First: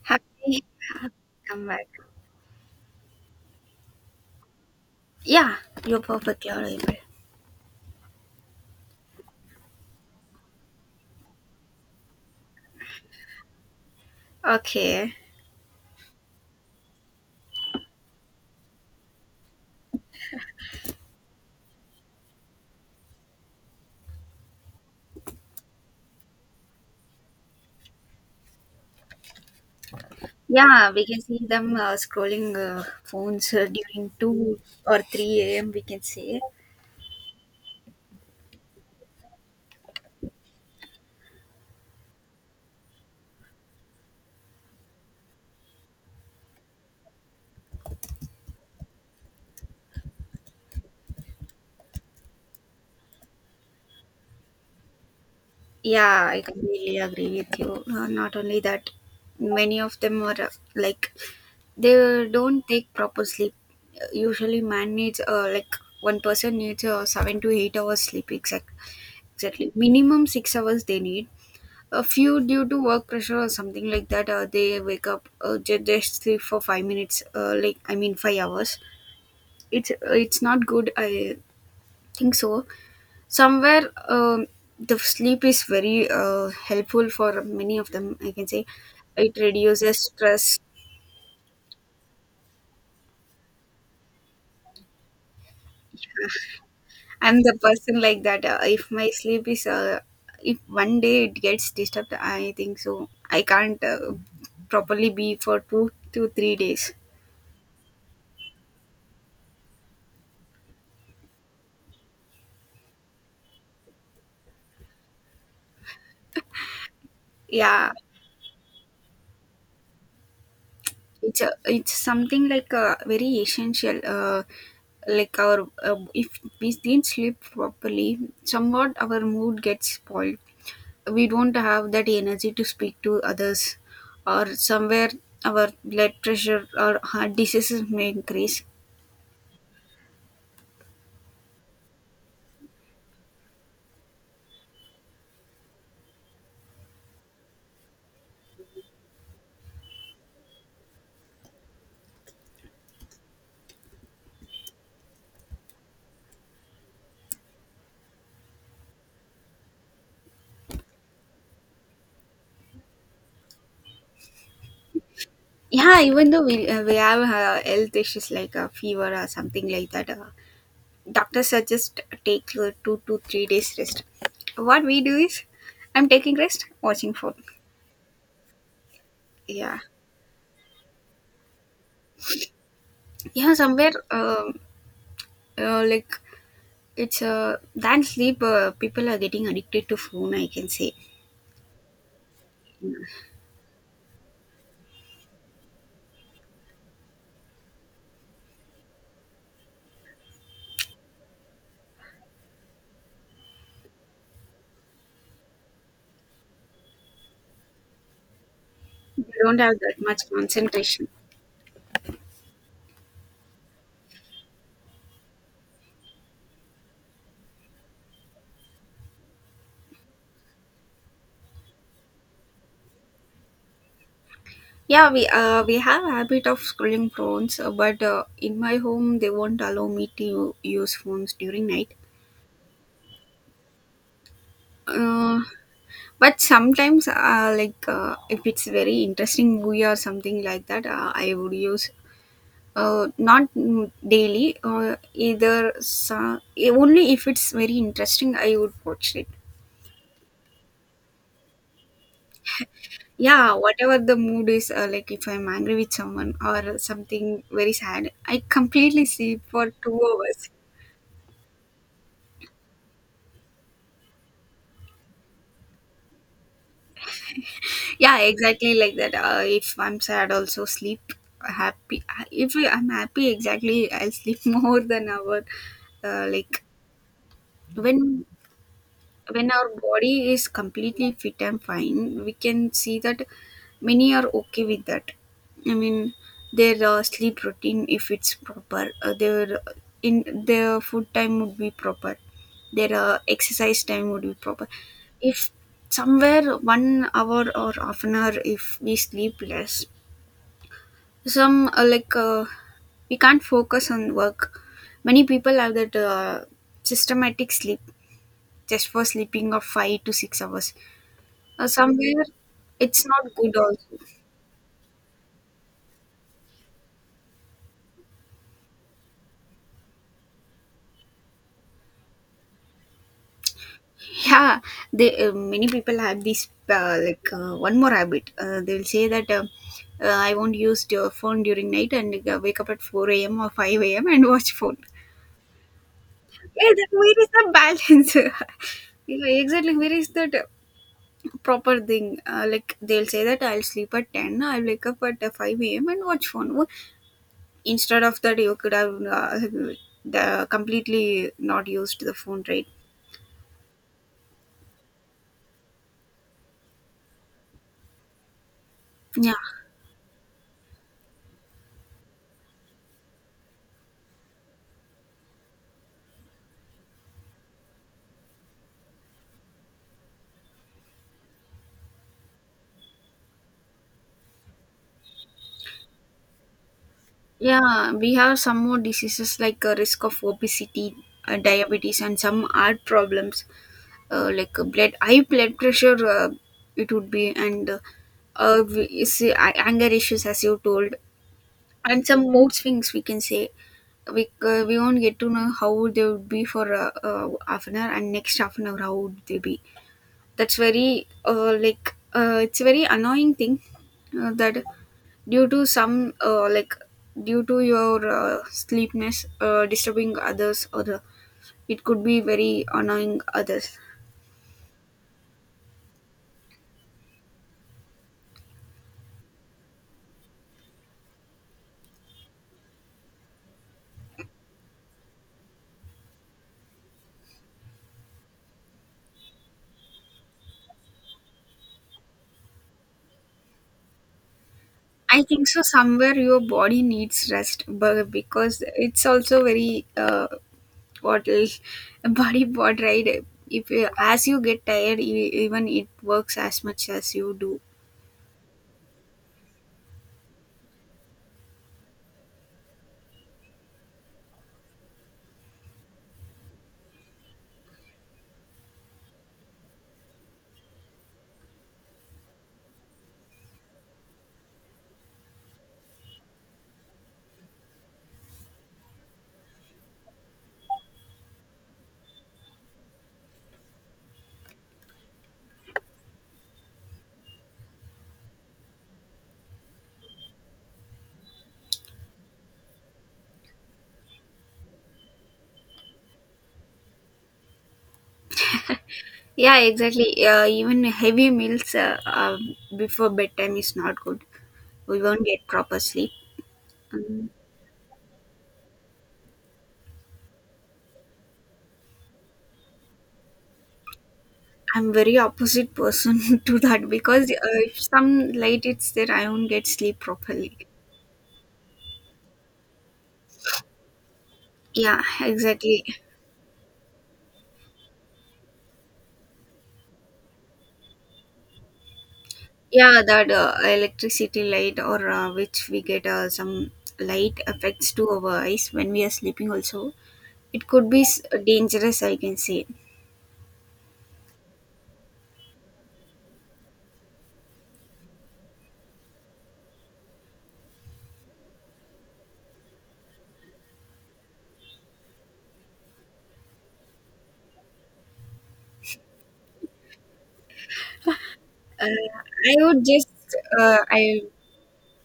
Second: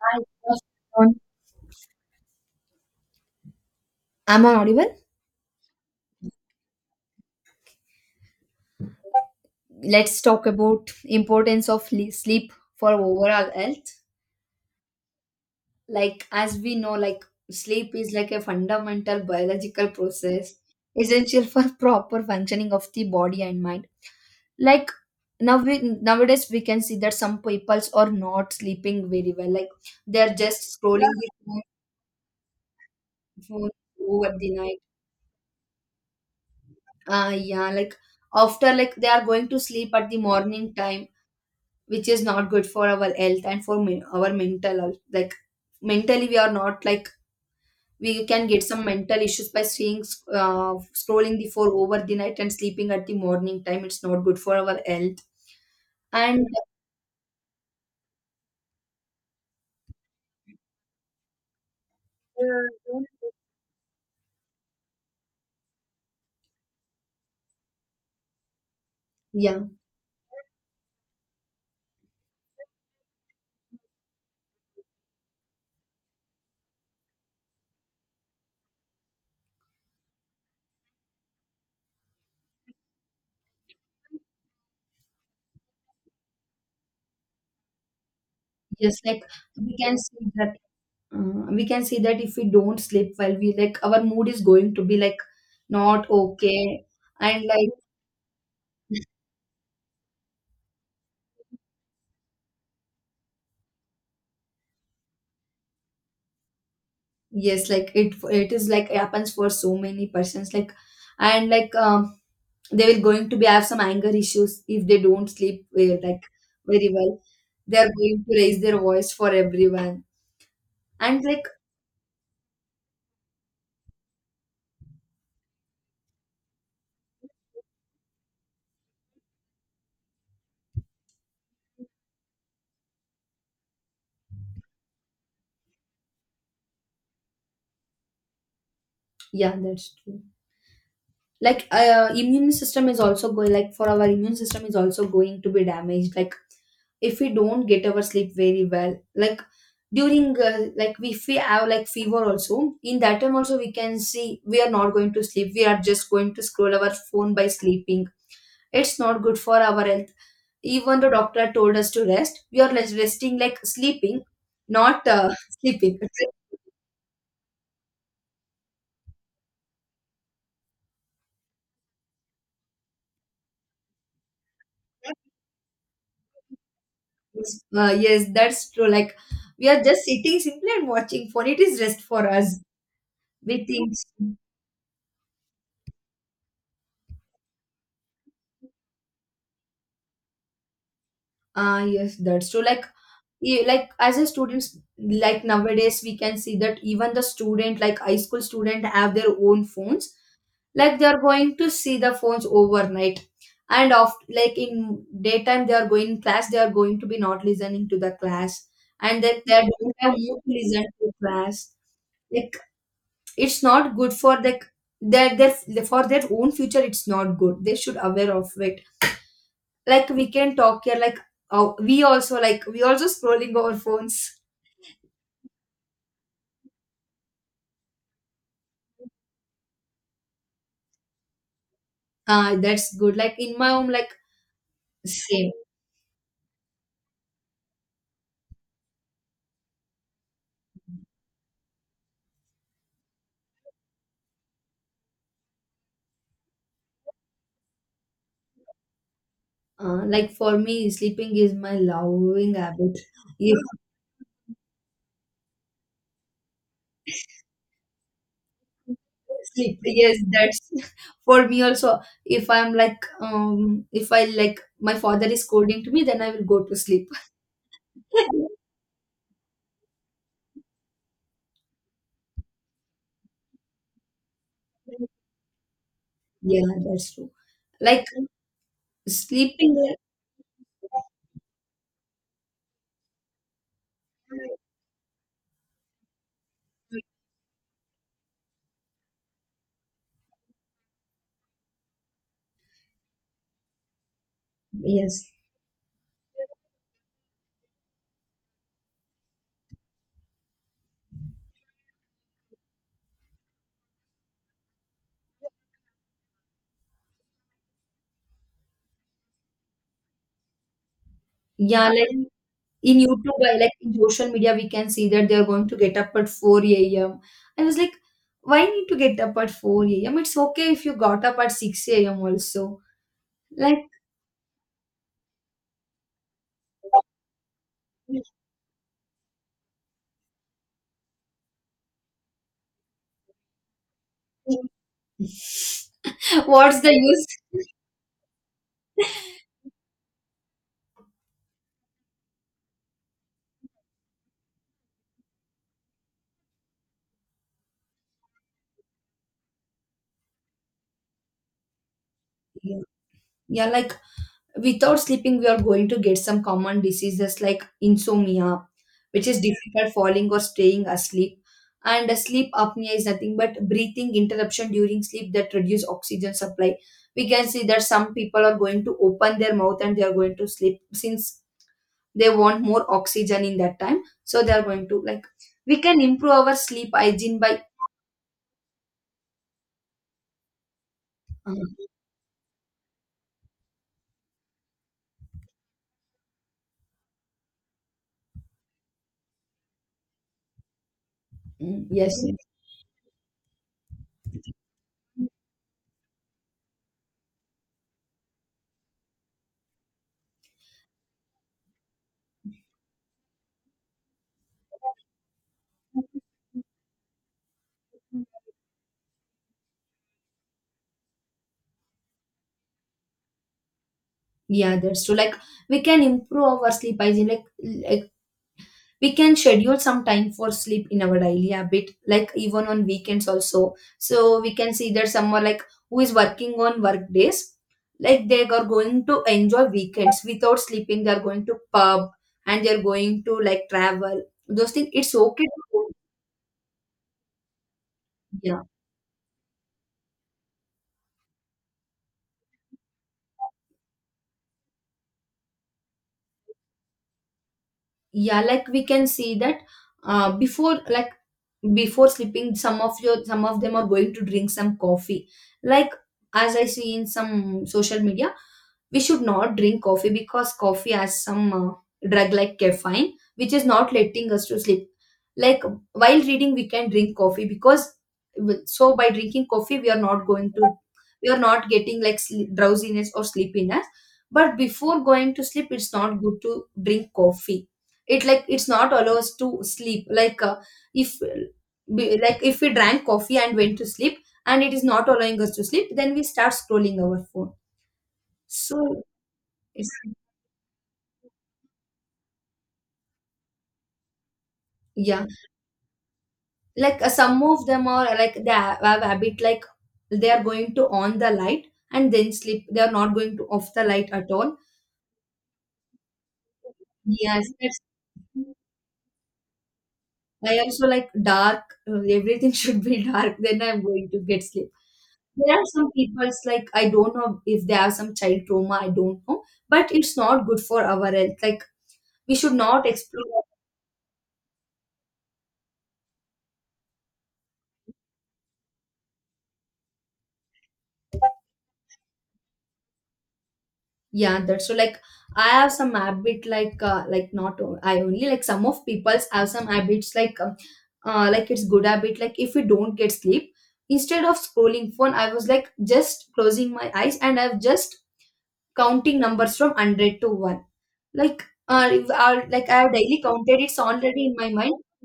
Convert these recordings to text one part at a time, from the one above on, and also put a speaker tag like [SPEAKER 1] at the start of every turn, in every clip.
[SPEAKER 1] Hi, good
[SPEAKER 2] Happy
[SPEAKER 1] afternoon.
[SPEAKER 2] come back.
[SPEAKER 1] Am I audible?
[SPEAKER 2] Yeah, you're perfectly audible.
[SPEAKER 1] Let's talk about importance of sleep for overall health.
[SPEAKER 2] Okay.
[SPEAKER 1] As we know, sleep is like a fundamental biological process essential for proper functioning of the body and mind. Like nowadays we can see that some peoples are not sleeping very well. Like they're just
[SPEAKER 2] Yeah, we
[SPEAKER 1] scrolling
[SPEAKER 2] can
[SPEAKER 1] the
[SPEAKER 2] see
[SPEAKER 1] phone
[SPEAKER 2] them scrolling phones
[SPEAKER 1] phone
[SPEAKER 2] during
[SPEAKER 1] over the
[SPEAKER 2] 2
[SPEAKER 1] night.
[SPEAKER 2] or 3 a.m. We can say.
[SPEAKER 1] Yeah, like after like they are going to sleep at the morning time, which is not good for our health and for our mental health. Like mentally we are not like we can get some mental issues by seeing uh, scrolling the phone over the night and sleeping at the morning time. It's not good for our health.
[SPEAKER 2] Yeah, I
[SPEAKER 1] And
[SPEAKER 2] completely agree with you. Not only that, many of them are like they don't take
[SPEAKER 1] uh,
[SPEAKER 2] proper sleep. Usually, man needs like one person needs 7 to 8 hours sleep,
[SPEAKER 1] yeah,
[SPEAKER 2] exactly minimum 6 hours they need. A few due to work pressure or something like that, they wake up just sleep for 5 minutes, like I mean 5 hours. It's not good, I think so. Somewhere, the sleep is very helpful for many of them, I can say.
[SPEAKER 1] just like
[SPEAKER 2] It
[SPEAKER 1] we can
[SPEAKER 2] reduces
[SPEAKER 1] see that
[SPEAKER 2] stress.
[SPEAKER 1] if we don't sleep well, we like our mood is going to be like not okay.
[SPEAKER 2] I'm
[SPEAKER 1] And
[SPEAKER 2] the
[SPEAKER 1] like,
[SPEAKER 2] person like that. If my sleep is If one day it gets disturbed, I think so I can't properly be for 2 to 3 days.
[SPEAKER 1] yes, like it is like happens for so many persons. Like, and like, they will going to be have some anger issues if they don't sleep well, like very well. They are
[SPEAKER 2] Yeah,
[SPEAKER 1] going to raise their voice for everyone. And
[SPEAKER 2] it's
[SPEAKER 1] like,
[SPEAKER 2] a, it's something like very essential. Like our If we didn't sleep properly, somewhat our mood gets spoiled. We don't have that energy to speak to others, or somewhere our blood pressure or heart diseases may increase.
[SPEAKER 1] yeah, that's true. Like immune system is also going, like for our immune system is also going to be damaged. Like if we don't get our sleep very well, like during like if we have like fever also, in that time also we can see we are not going to sleep, we are just going to scroll our phone by sleeping. It's not good for our health. Even the doctor told us to rest, we are less resting like sleeping, not sleeping.
[SPEAKER 2] Yeah, even though we have health issues like a fever or something like that, doctors suggest take 2 to 3 days rest. What we do is I'm taking rest watching phone.
[SPEAKER 1] Yes, that's true. Like we
[SPEAKER 2] Yeah,
[SPEAKER 1] are just sitting simply and watching phone, it is rest for us
[SPEAKER 2] yeah.
[SPEAKER 1] we
[SPEAKER 2] Somewhere,
[SPEAKER 1] think.
[SPEAKER 2] like it's than sleep, people are getting addicted to phone, I can say.
[SPEAKER 1] Ah yes, that's true. Like, like as a students, like nowadays we can see that even the student, like high school student, have their own phones. Like they are going to see the phones overnight, and of like in daytime they are going class, they are going to be not listening to the class, and
[SPEAKER 2] They
[SPEAKER 1] that
[SPEAKER 2] don't
[SPEAKER 1] they
[SPEAKER 2] have that
[SPEAKER 1] don't have
[SPEAKER 2] much
[SPEAKER 1] mood to listen
[SPEAKER 2] concentration.
[SPEAKER 1] to class. Like it's not good for like their for their own future. It's not good, they should aware of it. Like we can talk here, like we also, like we also scrolling our phones.
[SPEAKER 2] Yeah, we have habit of scrolling phones, but in my home they won't allow me to use phones during night.
[SPEAKER 1] Ah, that's good. Like in my home, like
[SPEAKER 2] uh,
[SPEAKER 1] same.
[SPEAKER 2] but sometimes, like if it's very interesting movie or something like that, I would use. Not daily, either. So, only if it's very interesting, I would watch it.
[SPEAKER 1] Like for me, sleeping is my loving habit.
[SPEAKER 2] Yeah,
[SPEAKER 1] If
[SPEAKER 2] whatever the mood is, like if I'm angry with someone or something very sad, I completely sleep for
[SPEAKER 1] sleep,
[SPEAKER 2] two
[SPEAKER 1] yes,
[SPEAKER 2] hours.
[SPEAKER 1] that's for me also. If I'm like, if I like my father is scolding to me, then I will go to sleep.
[SPEAKER 2] Yeah, exactly like that. If I'm sad, also sleep happy. If I'm happy, exactly, I'll sleep more than hour.
[SPEAKER 1] Yeah,
[SPEAKER 2] Like
[SPEAKER 1] that's true. Like
[SPEAKER 2] when when our
[SPEAKER 1] sleeping,
[SPEAKER 2] body is completely fit and fine, we can see that many are okay with that. I mean, their sleep routine, if it's proper, their in their food time would be proper, their exercise time would be proper.
[SPEAKER 1] yes.
[SPEAKER 2] If somewhere 1 hour or half an hour, if we sleep less, some like we can't focus on work. Many people have that systematic sleep just for sleeping of 5 to 6 hours.
[SPEAKER 1] Yeah, like
[SPEAKER 2] Somewhere
[SPEAKER 1] in
[SPEAKER 2] it's not
[SPEAKER 1] YouTube,
[SPEAKER 2] good
[SPEAKER 1] I like in
[SPEAKER 2] also.
[SPEAKER 1] social media, we can see that they are going to get up at 4 a.m. I was like, why need to get up at 4 a.m.? It's okay if you got up at 6 a.m. also. Like,
[SPEAKER 2] Yeah, they many people have this, like one more habit. They'll say that, I won't use your phone during night and wake up at 4 a.m or 5 a.m and watch phone. Yeah,
[SPEAKER 1] what's the
[SPEAKER 2] where
[SPEAKER 1] use?
[SPEAKER 2] is the balance? Yeah, exactly, where is that proper thing? Like, they'll say that I'll sleep at 10, I'll wake up at 5 a.m and watch phone. Instead of that you could have uh, the completely not used the phone, right?
[SPEAKER 1] Yeah, yeah, like without sleeping we are going to get some common diseases like insomnia, which
[SPEAKER 2] Yeah.
[SPEAKER 1] is difficult falling or staying asleep. And sleep apnea is nothing but breathing interruption during sleep that reduce oxygen supply. We can see that some people are going to open their mouth and they are going to sleep since they want more oxygen in that time, so they are going to like, we can improve our sleep hygiene by
[SPEAKER 2] Yeah, we have some more diseases like a risk of obesity,
[SPEAKER 1] uh,
[SPEAKER 2] diabetes, and some heart problems, like blood high blood pressure. It would be. And you see, anger issues, as you told,
[SPEAKER 1] mm,
[SPEAKER 2] and
[SPEAKER 1] yes,
[SPEAKER 2] some
[SPEAKER 1] yes.
[SPEAKER 2] mood swings. We can say. We won't get to know how they would be for half an hour, and next half an hour how would they be. That's very like it's a very annoying thing that due to some, like due to your sleepness, disturbing others or it could be very annoying others.
[SPEAKER 1] Yeah, that's true. Like we can improve our sleep hygiene. Like we can schedule some time for sleep in our daily habit, like even on weekends also. So we can see that someone like who is working on work days, like they are going to enjoy weekends without sleeping, they are going to pub and they are going to like travel, those things. It's
[SPEAKER 2] I
[SPEAKER 1] okay
[SPEAKER 2] think
[SPEAKER 1] to
[SPEAKER 2] so.
[SPEAKER 1] go.
[SPEAKER 2] Somewhere your body needs rest, but
[SPEAKER 1] Yeah,
[SPEAKER 2] because it's also very what is- body part, right. If you, as you get tired, even it works as much as you do.
[SPEAKER 1] yeah, like we can see that uh, before like before sleeping, some of them are going to drink some coffee. Like as I see in some social media, we should not drink coffee because coffee has some drug like caffeine, which is not letting us to sleep. Like while reading we can drink coffee because, so by drinking coffee we are not going to we are not getting like sleep, drowsiness or sleepiness. But before going to sleep, it's not good to drink coffee. It like, it's not allow us to sleep. Like if be- like if we drank coffee and went to sleep and it is not allowing us to sleep, then we start scrolling our phone. So
[SPEAKER 2] Yeah,
[SPEAKER 1] it's,
[SPEAKER 2] exactly. Even heavy meals before bedtime is not good. We won't
[SPEAKER 1] yeah,
[SPEAKER 2] get proper sleep.
[SPEAKER 1] like
[SPEAKER 2] Um,
[SPEAKER 1] some of them are like, they have habit like they are going to on the light and then sleep. They are not going to off the light at all.
[SPEAKER 2] I'm very opposite person to that because
[SPEAKER 1] Yes, that's,
[SPEAKER 2] if some light it's there, I won't get sleep properly.
[SPEAKER 1] I also like dark. Everything should be dark. Then I'm going to get sleep.
[SPEAKER 2] Yeah,
[SPEAKER 1] There are
[SPEAKER 2] exactly.
[SPEAKER 1] some people's like, I don't know if they have some child trauma, I don't know, but it's not good for our health. Like we should not
[SPEAKER 2] Yeah, that
[SPEAKER 1] explore.
[SPEAKER 2] electricity light or which we get some light affects to our eyes when we are sleeping also. It could be dangerous, I can say.
[SPEAKER 1] Yeah, that's so. Like I have some habit like not o- I only like, some of people's have some habits like it's good habit. Like if we don't get sleep, instead of scrolling phone, I was like just closing my eyes and I've just counting numbers from 100 to 1. Like
[SPEAKER 2] Uh,
[SPEAKER 1] if I,
[SPEAKER 2] I
[SPEAKER 1] like I
[SPEAKER 2] would
[SPEAKER 1] have
[SPEAKER 2] just,
[SPEAKER 1] daily counted, it's
[SPEAKER 2] uh, I
[SPEAKER 1] already in my mind.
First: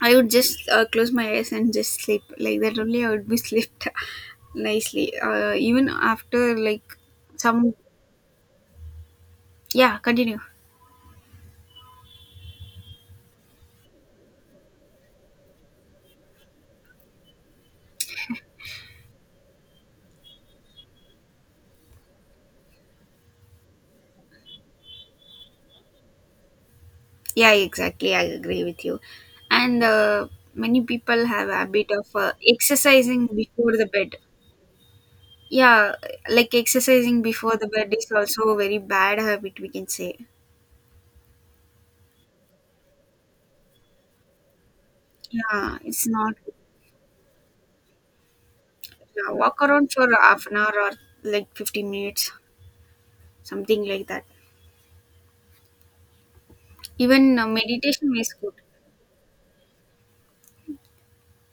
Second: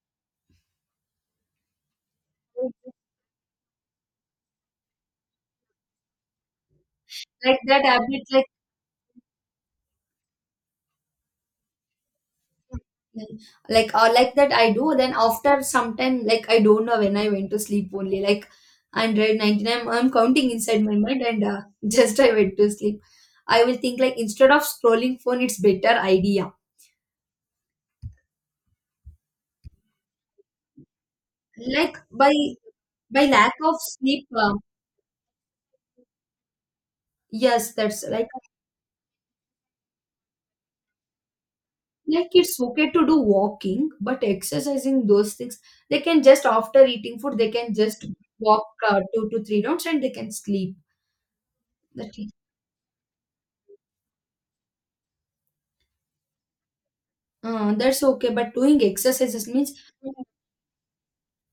[SPEAKER 2] I would just close my eyes and just sleep like that only I would be slept nicely even after like
[SPEAKER 1] Like
[SPEAKER 2] some
[SPEAKER 1] that habit like
[SPEAKER 2] yeah continue
[SPEAKER 1] like or like that I do. Then after some time, like I don't know when I went to sleep only, like 199 I'm counting inside my mind and just I went to sleep. I will think, like instead of scrolling phone, it's better idea.
[SPEAKER 2] yeah exactly I agree with you. And many people have a habit
[SPEAKER 1] Like
[SPEAKER 2] of
[SPEAKER 1] by by
[SPEAKER 2] exercising
[SPEAKER 1] lack
[SPEAKER 2] before
[SPEAKER 1] of
[SPEAKER 2] the bed.
[SPEAKER 1] sleep,
[SPEAKER 2] Yeah, like exercising before the
[SPEAKER 1] yes,
[SPEAKER 2] bed
[SPEAKER 1] that's
[SPEAKER 2] is
[SPEAKER 1] like
[SPEAKER 2] also a very bad habit, we can say.
[SPEAKER 1] like it's okay to do walking but exercising those things.
[SPEAKER 2] Yeah,
[SPEAKER 1] They
[SPEAKER 2] it's
[SPEAKER 1] can
[SPEAKER 2] not
[SPEAKER 1] just
[SPEAKER 2] good.
[SPEAKER 1] after eating food, they can just walk two
[SPEAKER 2] Yeah,
[SPEAKER 1] to
[SPEAKER 2] walk
[SPEAKER 1] three rounds
[SPEAKER 2] around
[SPEAKER 1] and
[SPEAKER 2] for
[SPEAKER 1] they can
[SPEAKER 2] half an hour
[SPEAKER 1] sleep.
[SPEAKER 2] or like 15
[SPEAKER 1] that,
[SPEAKER 2] minutes, something like that. Even
[SPEAKER 1] that's
[SPEAKER 2] meditation
[SPEAKER 1] okay,
[SPEAKER 2] is
[SPEAKER 1] but
[SPEAKER 2] good.
[SPEAKER 1] doing exercises means,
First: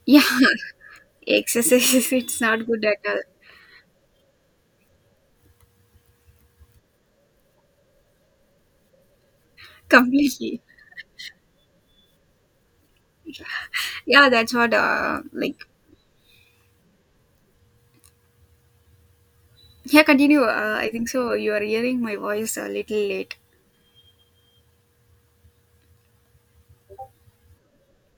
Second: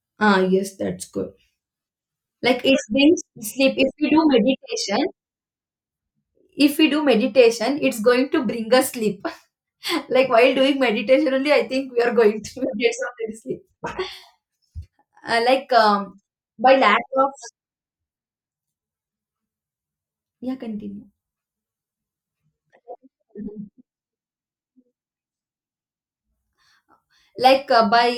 [SPEAKER 2] Yeah,
[SPEAKER 1] ah yes, that's good.
[SPEAKER 2] exercises, it's
[SPEAKER 1] Like
[SPEAKER 2] not
[SPEAKER 1] it
[SPEAKER 2] good at
[SPEAKER 1] brings
[SPEAKER 2] all.
[SPEAKER 1] sleep if we do meditation. If we do meditation, it's going to bring us sleep. Like while
[SPEAKER 2] Completely.
[SPEAKER 1] doing meditation only, I think we are going to get some sleep.
[SPEAKER 2] Yeah, that's what, like,
[SPEAKER 1] Like by lack of
[SPEAKER 2] yeah, continue.
[SPEAKER 1] Yeah,
[SPEAKER 2] I
[SPEAKER 1] continue.
[SPEAKER 2] think so. You are hearing my voice a little late.
[SPEAKER 1] Like by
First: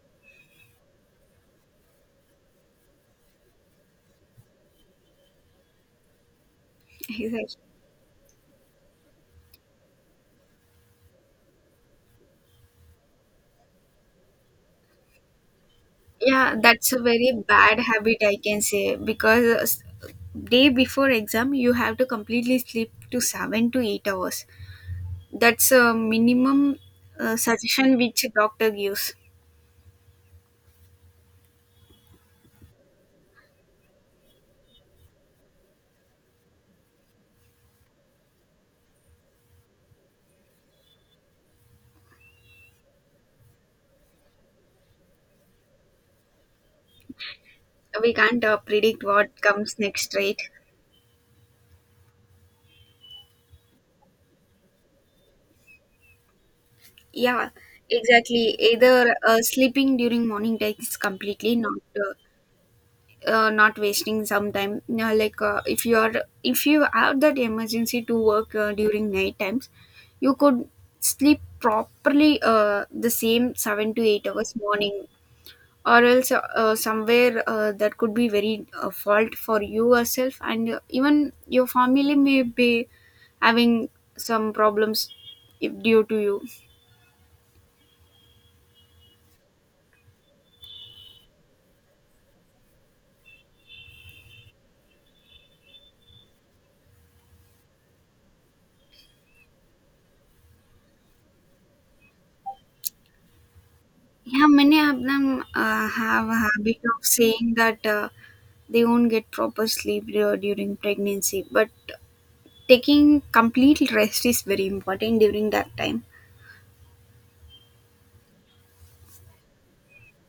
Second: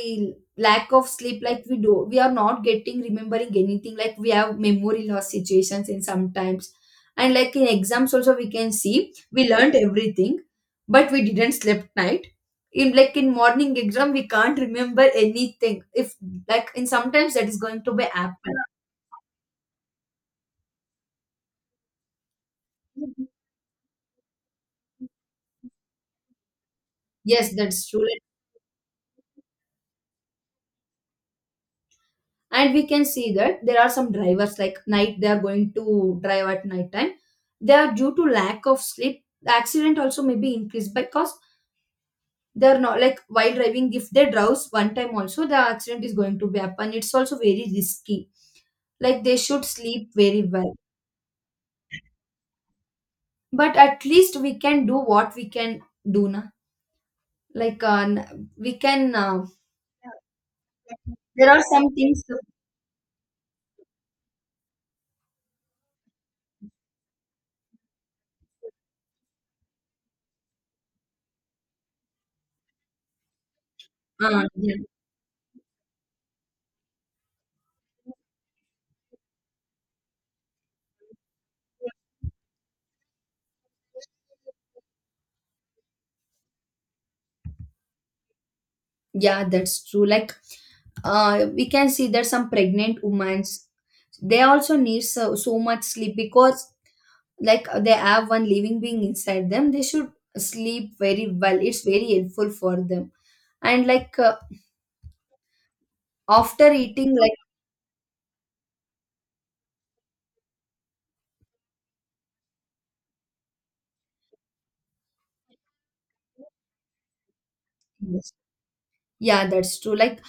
[SPEAKER 1] lack of sleep, like we do, we are not getting remembering anything. Like we have memory loss situations in sometimes,
[SPEAKER 2] He's
[SPEAKER 1] and
[SPEAKER 2] like,
[SPEAKER 1] like in exams also we can see we learned everything, but we didn't sleep night. In like in morning exam we can't remember anything. If
[SPEAKER 2] yeah,
[SPEAKER 1] like in
[SPEAKER 2] that's a very
[SPEAKER 1] sometimes that is
[SPEAKER 2] bad
[SPEAKER 1] going to be
[SPEAKER 2] habit, I can
[SPEAKER 1] happen.
[SPEAKER 2] say, because day before exam, you have to completely sleep to 7 to 8 hours. That's a minimum
[SPEAKER 1] Yes, that's
[SPEAKER 2] suggestion
[SPEAKER 1] true.
[SPEAKER 2] which doctor gives.
[SPEAKER 1] And we can see that there are some drivers like night, they are going to drive at night time. They are due to lack of sleep, the accident also may be increased because they are not like, while driving if they drowse one time also, the accident is going to be happen. It's also very
[SPEAKER 2] We
[SPEAKER 1] risky.
[SPEAKER 2] can't predict
[SPEAKER 1] Like they
[SPEAKER 2] what
[SPEAKER 1] should
[SPEAKER 2] comes
[SPEAKER 1] sleep
[SPEAKER 2] next, right?
[SPEAKER 1] very well. But at least we can do what we can do now.
[SPEAKER 2] Yeah,
[SPEAKER 1] Like
[SPEAKER 2] exactly.
[SPEAKER 1] we can
[SPEAKER 2] Either sleeping during morning takes
[SPEAKER 1] there
[SPEAKER 2] completely,
[SPEAKER 1] are some things,
[SPEAKER 2] not wasting some time. Now, like if you have that emergency to work during night times, you could sleep properly the same seven to eight hours
[SPEAKER 1] yeah.
[SPEAKER 2] morning, or else somewhere that could be very fault for you yourself, and even your family may be having some problems if, due to you.
[SPEAKER 1] Yeah, that's true, like we can see that some pregnant women, they also need so, so much sleep because like they have one living being inside them. They should sleep very well, it's very helpful for them. And like
[SPEAKER 2] Yeah, many of them have a
[SPEAKER 1] after
[SPEAKER 2] habit of
[SPEAKER 1] eating like,
[SPEAKER 2] saying that, they won't get proper sleep during pregnancy, but taking complete rest is very important during that time.
[SPEAKER 1] yes, yeah, that's true, like,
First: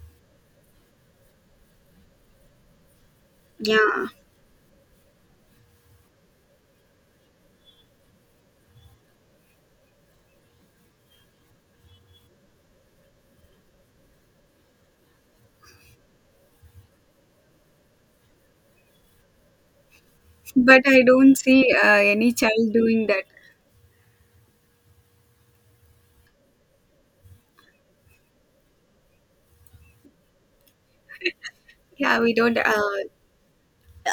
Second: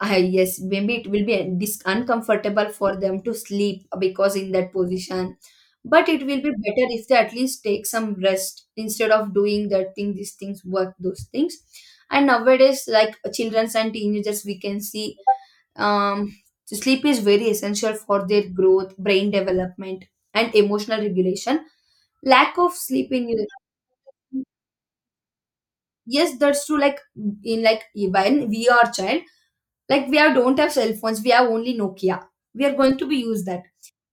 [SPEAKER 1] I, yes, maybe it will be uncomfortable for them to sleep
[SPEAKER 2] Yeah,
[SPEAKER 1] because in that position. But it will be better if they at least take some rest instead of doing that thing, these things, work, those things. And nowadays, like children and teenagers, we can see, um, sleep is very essential for their growth, brain development, and
[SPEAKER 2] but
[SPEAKER 1] emotional
[SPEAKER 2] I don't
[SPEAKER 1] regulation.
[SPEAKER 2] see any
[SPEAKER 1] Lack
[SPEAKER 2] child
[SPEAKER 1] of
[SPEAKER 2] doing
[SPEAKER 1] sleep
[SPEAKER 2] that.
[SPEAKER 1] in, yes, that's true. Like in like when we are child, like we are don't have cell phones, we have only
[SPEAKER 2] Yeah,
[SPEAKER 1] Nokia.
[SPEAKER 2] we don't.
[SPEAKER 1] We are going to be use that.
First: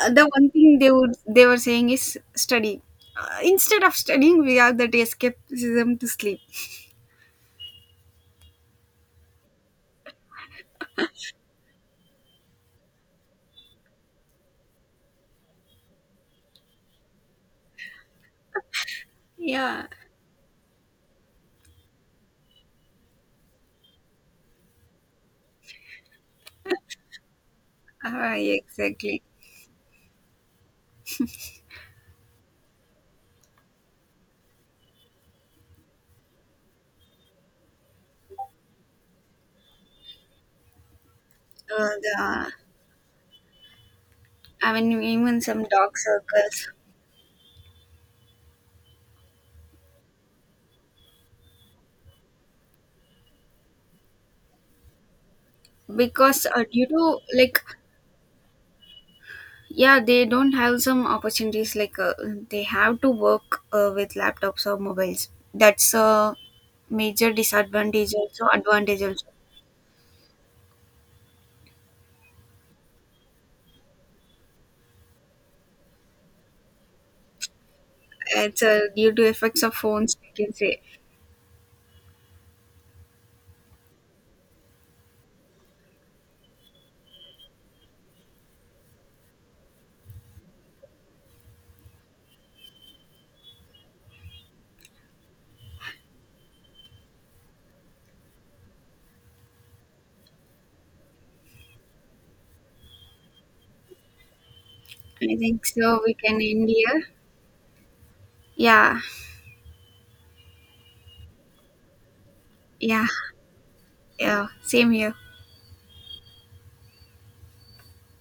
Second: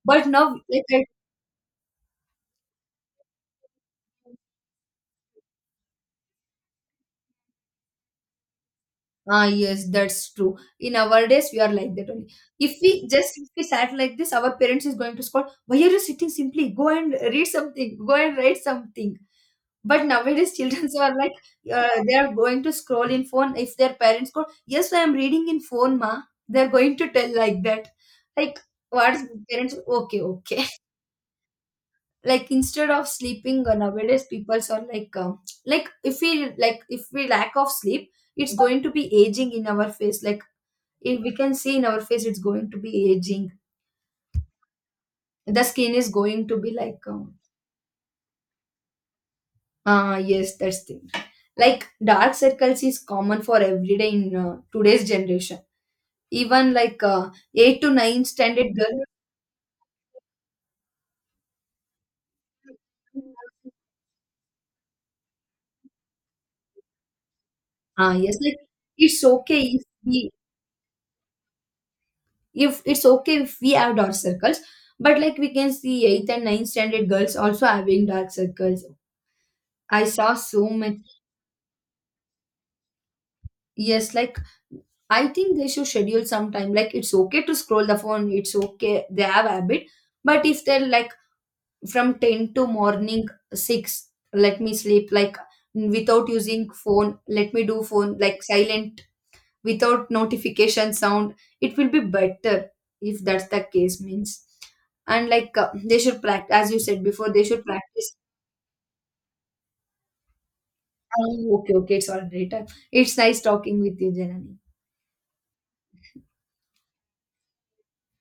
[SPEAKER 1] But
[SPEAKER 2] The one
[SPEAKER 1] now,
[SPEAKER 2] thing
[SPEAKER 1] like I,
[SPEAKER 2] they were saying is study. Instead of studying, we have that escapism to sleep.
[SPEAKER 1] ah yes, that's true. In our days, we are like that only. If we just, if we sat like this, our parents is going to scold. Why are you sitting? Simply go and read something. Go and write something.
[SPEAKER 2] Yeah,
[SPEAKER 1] But nowadays, children are like they are going to scroll in phone. If their parents go, yes, I am reading in phone, ma. They are going to tell like that. Like what
[SPEAKER 2] exactly.
[SPEAKER 1] is parents? Okay, okay. Like instead of sleeping, nowadays people are like, like if we like, if we lack of sleep, it's going to be aging in our face. Like if we can see in our face, it's
[SPEAKER 2] The
[SPEAKER 1] going to be aging.
[SPEAKER 2] I mean, even
[SPEAKER 1] The
[SPEAKER 2] some
[SPEAKER 1] skin
[SPEAKER 2] dark
[SPEAKER 1] is going to be
[SPEAKER 2] circles.
[SPEAKER 1] like, yes, that's the, like dark circles is common for everyday in today's generation.
[SPEAKER 2] Because
[SPEAKER 1] Even
[SPEAKER 2] due
[SPEAKER 1] like
[SPEAKER 2] to like,
[SPEAKER 1] 8 to 9 standard girl.
[SPEAKER 2] yeah, they don't have some opportunities like, they have to work with laptops or mobiles. That's a major
[SPEAKER 1] Ah
[SPEAKER 2] disadvantage,
[SPEAKER 1] yes,
[SPEAKER 2] also
[SPEAKER 1] like
[SPEAKER 2] advantage
[SPEAKER 1] it's
[SPEAKER 2] also.
[SPEAKER 1] okay if we if it's okay if we have dark circles, but like we can see eighth and ninth standard girls also having dark
[SPEAKER 2] It's
[SPEAKER 1] circles.
[SPEAKER 2] due to effects of
[SPEAKER 1] I
[SPEAKER 2] phones,
[SPEAKER 1] saw
[SPEAKER 2] I can
[SPEAKER 1] so
[SPEAKER 2] say.
[SPEAKER 1] much. Yes, like I think they should schedule sometime. Like it's okay to scroll the phone, it's okay, they have habit. But if they're like from 10 to morning 6, let me sleep. Like without using phone, let me do phone like silent, without notification sound. It will be better if that's the case means. And
[SPEAKER 2] I
[SPEAKER 1] like
[SPEAKER 2] think so,
[SPEAKER 1] they
[SPEAKER 2] we
[SPEAKER 1] should
[SPEAKER 2] can
[SPEAKER 1] practice,
[SPEAKER 2] end
[SPEAKER 1] as you
[SPEAKER 2] here.
[SPEAKER 1] said before, they should practice.
[SPEAKER 2] Yeah.
[SPEAKER 1] Oh, okay, okay, it's all right.
[SPEAKER 2] Yeah.
[SPEAKER 1] It's nice talking with you,
[SPEAKER 2] Yeah,
[SPEAKER 1] Janani.
[SPEAKER 2] same here.